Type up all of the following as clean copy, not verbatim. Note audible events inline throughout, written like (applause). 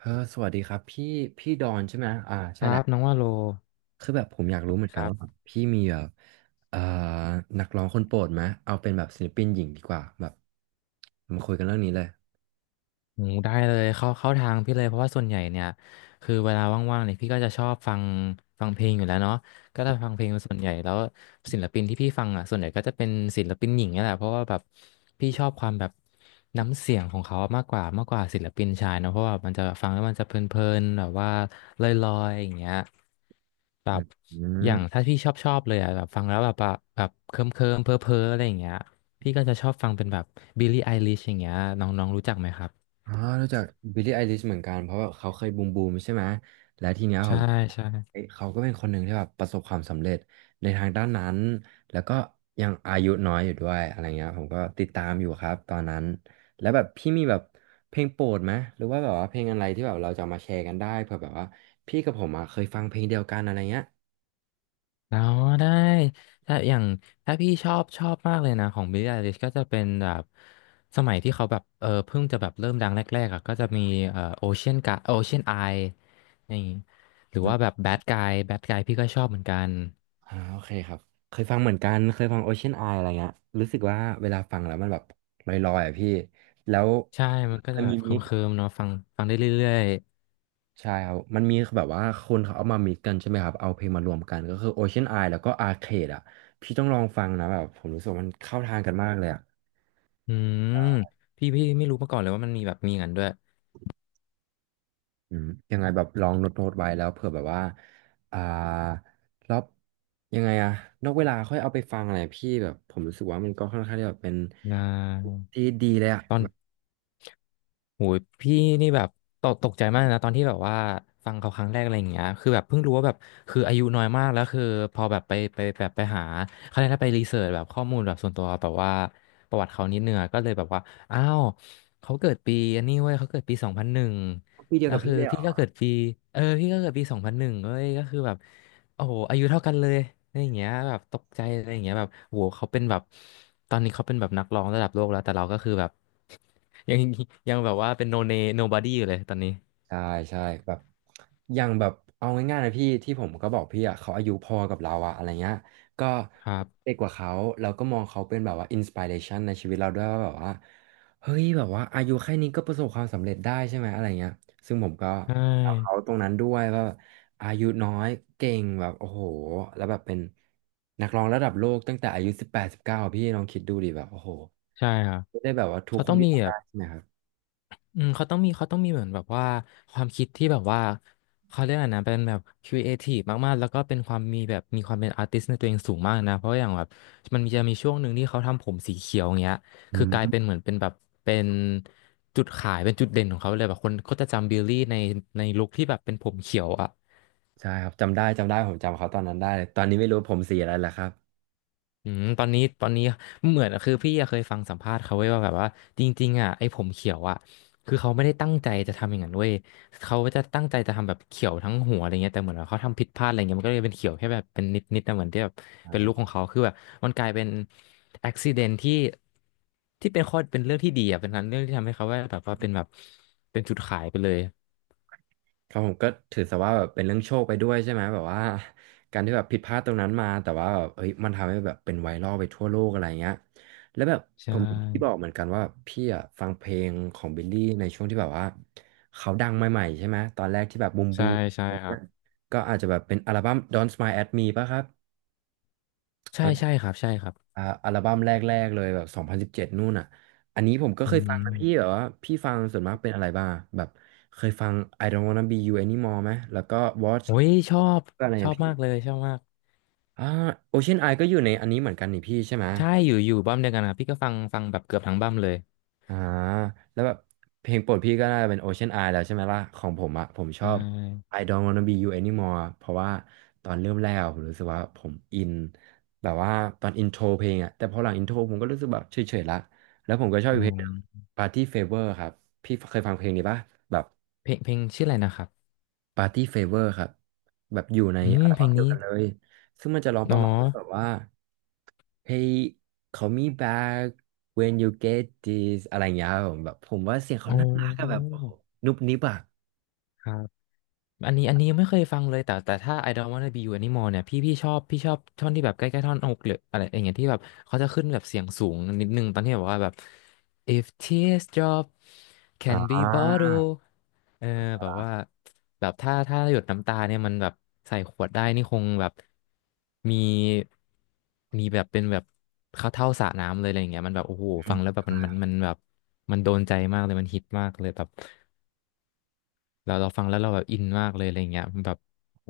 เออสวัสดีครับพี่ดอนใช่ไหม อ่าคใช่รัแหบละ น้องว่าโลคือแบบผมอยากรู้เหมือนคกันรัว่าแบบบ พี่มีแบบเอ่อนักร้องคนโปรดไหม เอาเป็นแบบศิลปินหญิงดีกว่าแบบมาคุยกันเรื่องนี้เลยโอ้ได้เลยเข้าเข้าทางพี่เลยเพราะว่าส่วนใหญ่เนี่ยคือเวลาว่างๆเนี่ยพี่ก็จะชอบฟังฟังเพลงอยู่แล้วเนาะก็จะฟังเพลงเป็นส่วนใหญ่แล้วศิลปินที่พี่ฟังอ่ะส่วนใหญ่ก็จะเป็นศิลปินหญิงเนี่ยแหละเพราะว่าแบบพี่ชอบความแบบน้ำเสียงของเขามากกว่ามากกว่าศิลปินชายเนาะเพราะว่ามันจะฟังแล้วมันจะเพลินๆแบบว่าลอยๆอย่างเงี้ยแบอืบอย่างม ถ้าพี่ชอบชอบเลยอ่ะแบบฟังแล้วแบบว่าแบบเคิมเคิมเพ้อเพ้อๆอะไรอย่างเงี้ยพี่ก็จะชอบฟังเป็นแบบบิลลี่ไอลิชอย่างเงี้ยน้องๆรู้จักไหมครับ อ๋อรู้จักบิลลี่ไอลิชเหมือนกันเพราะว่าเขาเคยบูมบูมใช่ไหม และทีเนี้ยผใช่มใช่เอ้ยเขาก็เป็นคนหนึ่งที่แบบประสบความสำเร็จในทางด้านนั้น แล้วก็ยังอายุน้อยอยู่ด้วยอะไรเงี้ยผมก็ติดตามอยู่ครับตอนนั้น แล้วแบบพี่มีแบบเพลงโปรดไหมหรือว่าแบบว่าเพลงอะไรที่แบบเราจะเอามาแชร์กันได้เผื่อแบบว่าพี่กับผมอ่ะเคยฟังเพลงเดียวกันอะไรเงี้ยแล้วได้ถ้าอย่างถ้าพี่ชอบชอบมากเลยนะของ Billie Eilish ก็จะเป็นแบบสมัยที่เขาแบบเพิ่งจะแบบเริ่มดังแรกๆอ่ะก็จะมีOcean g u Ocean Eye นี่หรืออืมว่าแบบ Bad Guy Bad Guy พี่ก็ชอบเหมือนกันอ่าโอเคครับเคยฟังเหมือนกันเคยฟัง Ocean Eye อะไรเงี้ยรู้สึกว่าเวลาฟังแล้วมันแบบลอยๆอ่ะพี่แล้วใช่ มันก็มัจะนแบมีบเคมิก ิมๆเนาะฟังฟังได้เรื่อยใช่ครับ มันมีแบบว่าคนเขาเอามามิกกันใช่ไหมครับเอาเพลงมารวมกันก็คือ Ocean Eye แล้วก็ Arcade อ่ะพี่ต้องลองฟังนะแบบผมรู้สึกว่ามันเข้าทางกันมากเลยอ่ะๆอืมพี่ไม่รู้มาก่อนเลยว่ามันมีแบบมีอย่างนั้นด้วยอืมยังไงแบบลองโน้ตโน้ตไว้แล้วเผื่อแบบว่าอ่ารอบยังไงอะนอกเวลาค่อยเอาไปฟังอะไรพี่แบบผมรู้สึกว่ามันก็ค่อนข้างที่แบบเป็นนะที่ดีเลยอะตอน แบบโหยพี่นี่แบบตกตกใจมากนะตอนที่แบบว่าฟังเขาครั้งแรกอะไรอย่างเงี้ยคือแบบเพิ่งรู้ว่าแบบคืออายุน้อยมากแล้วคือพอแบบไปไปแบบไปหาเขาเรียกว่าไปรีเสิร์ชแบบข้อมูลแบบส่วนตัวแบบว่าประวัติเขานิดนึงอะก็เลยแบบว่าอ้าวเขาเกิดปีอันนี้เว้ยเขาเกิดปีสองพันหนึ่งพี่เดียแล้ววกับคืพี่อเลยเหรพี่อ ก็เกิดปีพี่ก็เกิดปีสองพันหนึ่งเว้ยก็คือแบบโอ้โหอายุเท่ากันเลยอะไรอย่างเงี้ยแบบตกใจอะไรอย่างเงี้ยแบบโหเขาเป็นแบบตอนนี้เขาเป็นแบบนักร้องระดับโลกแล้วแต่เราก็คือแบบ ยัง (laughs) ยังแบบว่าเป็นโนเน nobody อยู่เลยตอนนี้ใช่ใช่แบบอย่างแบบเอาง่ายๆนะพี่ที่ผมก็บอกพี่อ่ะเขาอายุพอกับเราอะอะไรเงี้ยก็ครับเด็กกว่าเขาเราก็มองเขาเป็นแบบว่าอินสปิเรชันในชีวิตเราด้วยว่าแบบว่าเฮ้ยแบบว่าอายุแค่นี้ก็ประสบความสำเร็จได้ใช่ไหมอะไรเงี้ยซึ่งผมก็ใช่ตามเขาตรงนั้นด้วยว่าอายุน้อยเก่งแบบโอ้โหแล้วแบบเป็นนักร้องระดับโลกตั้งแต่อายุ18-19พี่ลองคิดดูดิแบบโอ้โหใช่ครับไม่ได้แบบว่าทุกเขาคต้นองที่มีทำแบได้บใช่ไหมครับอืมเขาต้องมีเขาต้องมีเหมือนแบบว่าความคิดที่แบบว่าเขาเรียกอะไรนะเป็นแบบครีเอทีฟมากๆแล้วก็เป็นความมีแบบมีความเป็นอาร์ติสในตัวเองสูงมากนะเพราะอย่างแบบมันมีจะมีช่วงหนึ่งที่เขาทำผมสีเขียวอย่างเงี้ยอืคือกลายม เป็นเหมือนเป็นแบบเป็นจุดขายเป็นจุดเด่นของเขาเลยแบบคนก็จะจำบิลลี่ในในลุคที่แบบเป็นผมเขียวอ่ะ ใช่ครับจำได้จำได้ผมจำเขาตอนนั้นได้เลยตอนนี้ไม่รู้ผมสีอะไรแล้วครับอืมตอนนี้ตอนนี้เหมือนคือพี่อะเคยฟังสัมภาษณ์เขาไว้ว่าแบบว่าจริงๆอ่ะไอ้ผมเขียวอ่ะคือเขาไม่ได้ตั้งใจจะทำอย่างนั้นเว้ยเขาจะตั้งใจจะทำแบบเขียวทั้งหัวอะไรเงี้ยแต่เหมือนว่าเขาทำผิดพลาดอะไรเงี้ยมันก็เลยเป็นเขียวแค่แบบเป็นนิดๆิดนะเหมือนที่แบบเป็นลูกของอ่าเขาคือแบบมันกลายเป็นอุบิเหตุที่ที่เป็นข้อเป็นเรื่องที่ดีอ่ะเป็นเรื่องที่ทำให้เขาว่าแบบว่าเป็นแบบเป็นจุดขายไปเลยครับผมก็ถือซะว่าแบบเป็นเรื่องโชคไปด้วยใช่ไหมแบบว่าการที่แบบผิดพลาดตรงนั้นมาแต่ว่าแบบเฮ้ยมันทำให้แบบเป็นไวรัลไปทั่วโลกอะไรเงี้ยแล้วแบบใชผมพที่บอ่กเหมือนกันว่าพี่อะฟังเพลงของบิลลี่ในช่วงที่แบบว่าเขาดังใหม่ๆใช่ไหมตอนแรกที่แบบบูมบูใช่มใช่อะไรครัเงี้บยก็อาจจะแบบเป็นอัลบั้ม Don't Smile at Me ป่ะครับ ใช่ใช่ครับใช่ครับอ่าอัลบั้มแรกๆเลยแบบ2017นู่นอ่ะอันนี้ผมก็อืเคยฟังนะพี่แบมบว่าพี่ฟังส่วนมากเป็นอะไรบ้างแบบเคยฟัง I don't wanna be you anymore ไหมแล้วก็ Watch โอ้ยชอบก็อะไรอชย่าองบพี่มากเลยชอบมาก อ่า Ocean Eye ก็อยู่ในอันนี้เหมือนกันนี่พี่ใช่ไหม ใช่ อยู่ อยู่บั้มเดียวกันครับพี่ก็ฟัง ฟังแบบเกือบทั้งบั้มเลยอ่าแล้วแบบเพลงโปรดพี่ก็น่าจะเป็น Ocean Eye แล้วใช่ไหมล่ะของผมอะผมชใชอบ ่ I don't wanna be you anymore เพราะว่าตอนเริ่มแรกอะผมรู้สึกว่าผมอินแบบว่าตอนอินโทรเพลงอะแต่พอหลังอินโทรผมก็รู้สึกแบบเฉยๆละแล้วผมก็ชอบอ๋อีอกเพลงหนึ่ง Party Favor ครับพี่เคยฟังเพลงนี้ปะแบบ เพลง เพลงชื่ออะไรนะครับ ปาร์ตี้เฟเวอร์ครับแบบอยู่ในอืม อัลเพลบั้มงเดียนี้วกันเลยซึ่งมันจะร้องประเนาะมาณว่าแบบว่า Hey call me back when you get this อะไรอย่างเงี้ยครับผมแบบผมว่าเสียงอ๋เขาน่ารักอะแบบอโอ้โหนุบนิบอะครับ อันนี้อันนี้ยังไม่เคยฟังเลยแต่แต่ถ้า I don't wanna be you anymore เนี่ยพี่ชอบพี่ชอบท่อนที่แบบใกล้ๆท่อนอกหรืออะไรอย่างเงี้ยที่แบบเขาจะขึ้นแบบเสียงสูงนิดนึงตอนที่แบบว่าแบบ if tears drop อ่ can be า bottled เออแบบว่าแบบถ้าถ้าหยดน้ำตาเนี่ยมันแบบใส่ขวดได้นี่คงแบบมีมีแบบเป็นแบบเข้าเท่าสระน้ำเลยอะไรอย่างเงี้ยมันแบบโอ้โหฟังแล้วแบบมันมันมันแบบมันโดนใจมากเลยมันฮิตมากเลยแบบ เราเราฟังแล้วเราแบบอินมากเลยอะไรเงี้ยแบบโห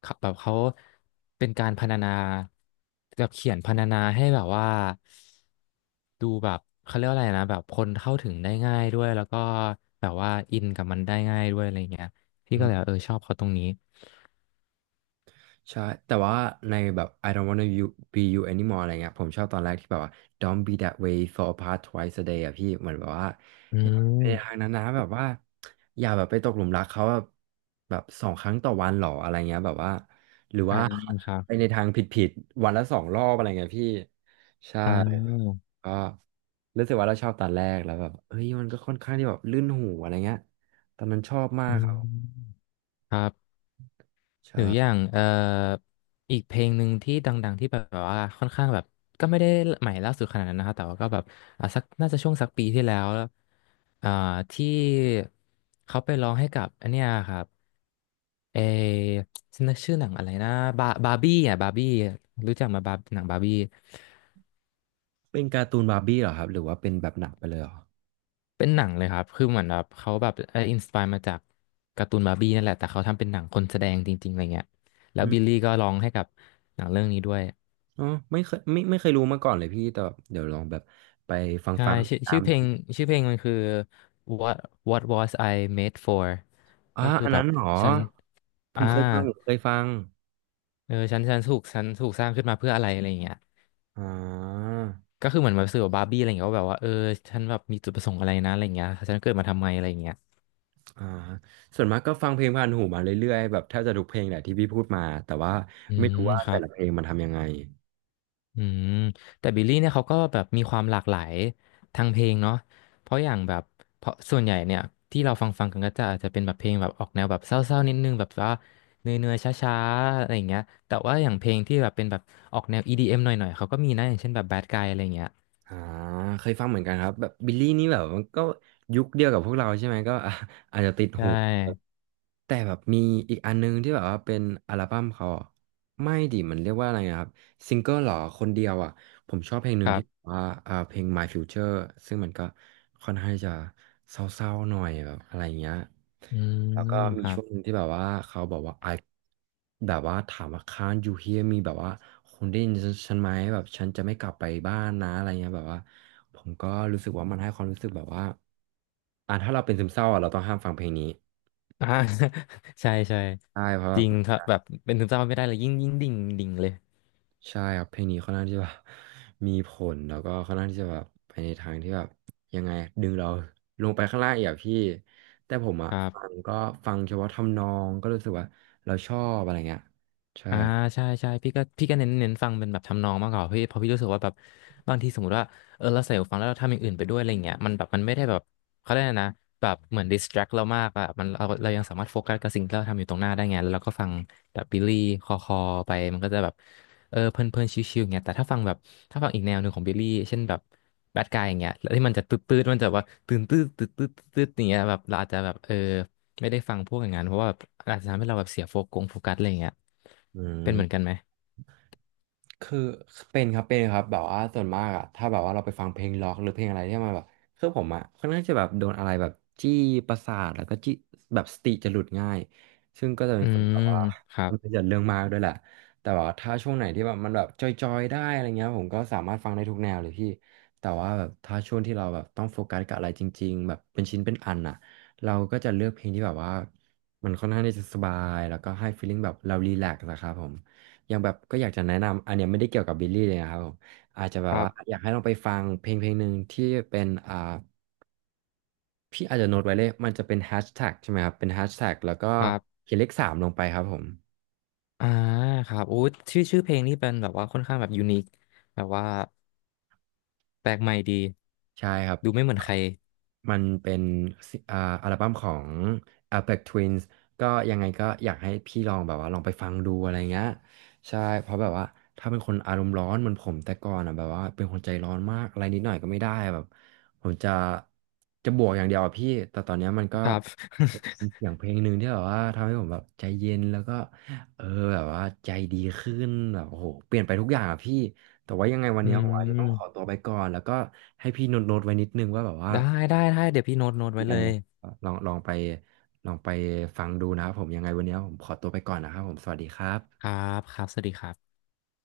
เขาแบบเขาเป็นการพรรณนาแบบเขียนพรรณนาให้แบบว่าดูแบบเขาเรียกว่าอะไรนะแบบคนเข้าถึงได้ง่ายด้วยแล้วก็แบบว่าอินกับมันได้ง่ายด้วยอะไรเงี้ยพี่ก็เลยแบบชอบเขาตรงนี้ใช่แต่ว่าในแบบ I don't wanna you be you anymore อะไรเงี้ยผมชอบตอนแรกที่แบบว่า don't be that way fall apart twice a day อะพี่เหมือนแบบว่าอือย่าไปทามงนั้นนะแบบว่าอย่าแบบไปตกหลุมรักเขาแบบแบบสองครั้งต่อวันหรออะไรเงี้ยแบบว่าหรืออ่าว่า ครั (laughs) ไปบในทางผิดๆวันละสองรอบอะไรเงี้ยพี่ใช่อ่าก็รู้สึกว่าเราชอบตอนแรกแล้วแบบเฮ้ยมันก็ค่อนข้างที่แบบลื่นหูอะไรเงี้ยตอนนั้นชอบมาอืกครับมครับ หใช่รืออย่างอีกเพลงหนึ่งที่ดังๆที่แบบว่าค่อนข้างแบบก็ไม่ได้ใหม่ล่าสุดขนาดนั้นนะครับแต่ว่าก็แบบอ่ะสักน่าจะช่วงสักปีที่แล้วอ่าที่เขาไปร้องให้กับอันเนี้ยครับเอฉันนึกชื่อหนังอะไรนะบาร์บี้อ่ะบาร์บี้รู้จักมาหนังบาร์บี้เป็นการ์ตูนบาร์บี้เหรอครับหรือว่าเป็นแบบหนังไปเลยเหรอ เป็นหนังเลยครับคือเหมือนแบบเขาแบบเอออินสปายมาจากการ์ตูนบาร์บี้นั่นแหละแต่เขาทำเป็นหนังคนแสดงจริงๆอะไรเงี้ยแล้วบิลลี่ก็ร้องให้กับหนังเรื่องนี้ด้วย อ๋อไม่เคยรู้มาก่อนเลยพี่แต่แบบเดี๋ยวลองแบบไปฟังใช่ฟังชื่อตาชื่อมเพดูลงชื่อเพลงมันคือ what what was I made for อ๋อก็คืออันแบนั้บนเหรอฉันผอ่ามเคยฟังผมเคยฟังเออฉันถูกสร้างขึ้นมาเพื่ออะไรอะไรอย่างเงี้ยอ่าก็คือเหมือนแบบสื่อกับบาร์บี้อะไรอย่างเงี้ยว่าแบบว่าเออฉันแบบมีจุดประสงค์อะไรนะอะไรอย่างเงี้ยฉันเกิดมาทำไมอะไรอย่างเงี้ยอ่าส่วนมากก็ฟังเพลงผ่านหูมาเรื่อยๆแบบแทบจะทุกเพลงแหละที่พี่พูดมาแต่ว่าอืไม่มรู้ว่าครัแต่บ ละเพลงมันทำยังไง อืมแต่บิลลี่เนี่ยเขาก็แบบมีความหลากหลายทางเพลงเนาะเพราะอย่างแบบเพราะส่วนใหญ่เนี่ยที่เราฟังกันก็จะอาจจะเป็นแบบเพลงแบบออกแนวแบบเศร้าๆนิดนึงแบบว่าเนื่อยๆช้าๆอะไรอย่างเงี้ยแต่ว่าอย่างเพลงที่แบบเป็นแบบออกแนว EDM หน่อยๆเขาก็มีนะอย่างเช่นแบบ Bad Guy อะไรอย่างเงี้ยอ่าเคยฟังเหมือนกันครับแบบบิลลี่นี่แบบมันก็ยุคเดียวกับพวกเราใช่ไหมก็ (laughs) อ่ะอาจจะติดใชหู่แต่แบบมีอีกอันนึงที่แบบว่าเป็นอัลบั้มเขาอะไม่ดิมันเรียกว่าอะไรนะครับซิงเกิลหรอคนเดียวอ่ะผมชอบเพลงหคนึ่งรัที่แบบบว่าเพลง My Future ซึ่งมันก็ค่อนข้างจะเศร้าๆหน่อยแบบอะไรอย่างเงี้ย อืแล้วมก็มีครัช่บ วงหนึ่งที่แบบว่าเขาบอกว่า I แบบว่าถามว่า can't you hear me แบบว่าคุณได้ยินฉันไหมแบบฉันจะไม่กลับไปบ้านนะอะไรเงี้ยแบบว่าผมก็รู้สึกว่ามันให้ความรู้สึกแบบว่าอ่ะถ้าเราเป็นซึมเศร้าอ่ะเราต้องห้ามฟังเพลงนี้ (laughs) อ่า (laughs) ใช่ใช่ใช่เพราะแบจริบงครับแบบเป็นซึมเศร้าไม่ได้เลยยิ่งดิ่งเลยใช่ครับเพลงนี้ค่อนข้างที่จะแบบมีผลแล้วก็ค่อนข้างที่จะแบบไปในทางที่แบบยังไงดึงเราลงไปข้างล่างอีกอะพี่แต่ผมอ่ะครัฟับ งก็ฟังเฉพาะทำนองก็รู้สึกว่าเราชอบอะไรเงี้ยใช่อ่าใช่ใช่พี่ก็เน้นฟังเป็นแบบทำนองมากกว่าพี่เพราะพี่รู้สึกว่าแบบบางทีสมมติว่าเออเราใส่หูฟังแล้วเราทำอย่างอื่นไปด้วยอะไรเงี้ยมันแบบมันไม่ได้แบบเขาเรียกอะไรนะแบบเหมือนดิสแทรกเรามากอะมันเรายังสามารถโฟกัสกับสิ่งที่เราทำอยู่ตรงหน้าได้ไงแล้วเราก็ฟังแบบบิลลี่คอคอไปมันก็จะแบบเออเพลินเพลินชิวๆเงี้ยแต่ถ้าฟังแบบถ้าฟังอีกแนวหนึ่งของบิลลี่เช่นแบบแบดกายอย่างเงี้ยแล้วที่มันจะตืดตืดมันจะแบบว่าตื่นตืดตืดตืดตืดอย่างเงี้ยแบบเราอาจจะแบบเออไม่ได้ฟังพวกอย่างนั้นเพราะว่าอาจจะทำให้เราแบบเสียโฟกัสโฟกัสอะไรเงี้ย อืเป็นเหมือนกันม ไหมคือเป็นครับเป็นครับแบบว่าส่วนมากอะถ้าแบบว่าเราไปฟังเพลงร็อกหรือเพลงอะไรที่มันแบบคือผมอะค่อนข้างจะแบบโดนอะไรแบบจี้ประสาทแล้วก็จี้แบบสติจะหลุดง่ายซึ่งก็จะเป็อืนคนแบมบว่าครัคบ นที่จะเรื่องมากด้วยแหละแต่ว่าถ้าช่วงไหนที่แบบมันแบบจอยๆได้อะไรเงี้ยผมก็สามารถฟังได้ทุกแนวเลยพี่แต่ว่าแบบถ้าช่วงที่เราแบบต้องโฟกัสกับอะไรจริงๆแบบเป็นชิ้นเป็นอันอะเราก็จะเลือกเพลงที่แบบว่ามันค่อนข้างที่จะสบายแล้วก็ให้ฟีลลิ่งแบบเรารีแลกซ์นะครับผม อย่างแบบก็อยากจะแนะนำ อันเนี้ยไม่ได้เกี่ยวกับบิลลี่เลยนะครับผมอาจจะแบคบรัว่าบ อยากให้ลองไปฟังเพลงหนึ่งที่เป็นพี่อาจจะโน้ตไว้เลย มันจะเป็นแฮชแท็กใช่ไหมครับ เป็นแฮชแท็กแล้วก็ครับเขียนเลขสามลงไปครับผม อ่าครับโอ้ยชื่อเพลงนี่เป็นแบบว่าค่อนข้างแบบยูนิคแบบว่าแปลกใหม่ดี ใช่ครับ ดูไม่เหมือนใครมันเป็นซิอัลบั้มของ Aphex Twins ก็ยังไงก็อยากให้พี่ลองแบบว่าลองไปฟังดูอะไรเงี้ย ใช่เพราะแบบว่าถ้าเป็นคนอารมณ์ร้อนเหมือนผมแต่ก่อนอ่ะแบบว่าเป็นคนใจร้อนมาก อะไรนิดหน่อยก็ไม่ได้แบบผมจะบวกอย่างเดียวอะพี่ แต่ตอนเนี้ยมันก็ครับ มีเสียงเพลงหนึ่งที่แบบว่าทำให้ผมแบบใจเย็นแล้วก็เออแบบว่าใจดีขึ้นแบบโอ้โหเปลี่ยนไปทุกอย่างอ่ะพี่ แต่ว่ายังไงวั (laughs) นอืเนี้ยผมอาจจะมต้องขอตัวไปก่อนแล้วก็ให้พี่โน้ตโน้ตไว้นิดนึงว่าแบบว่าได้ ได้ ได้ เดี๋ยวพี่โน้ตไว้เรียเลนยเนี่ยลองลองไปลองไปฟังดูนะครับผมยังไงวันเนี้ยผมขอตัวไปก่อนนะครับผมสวัสดีครับครับครับ สวัสดีครับ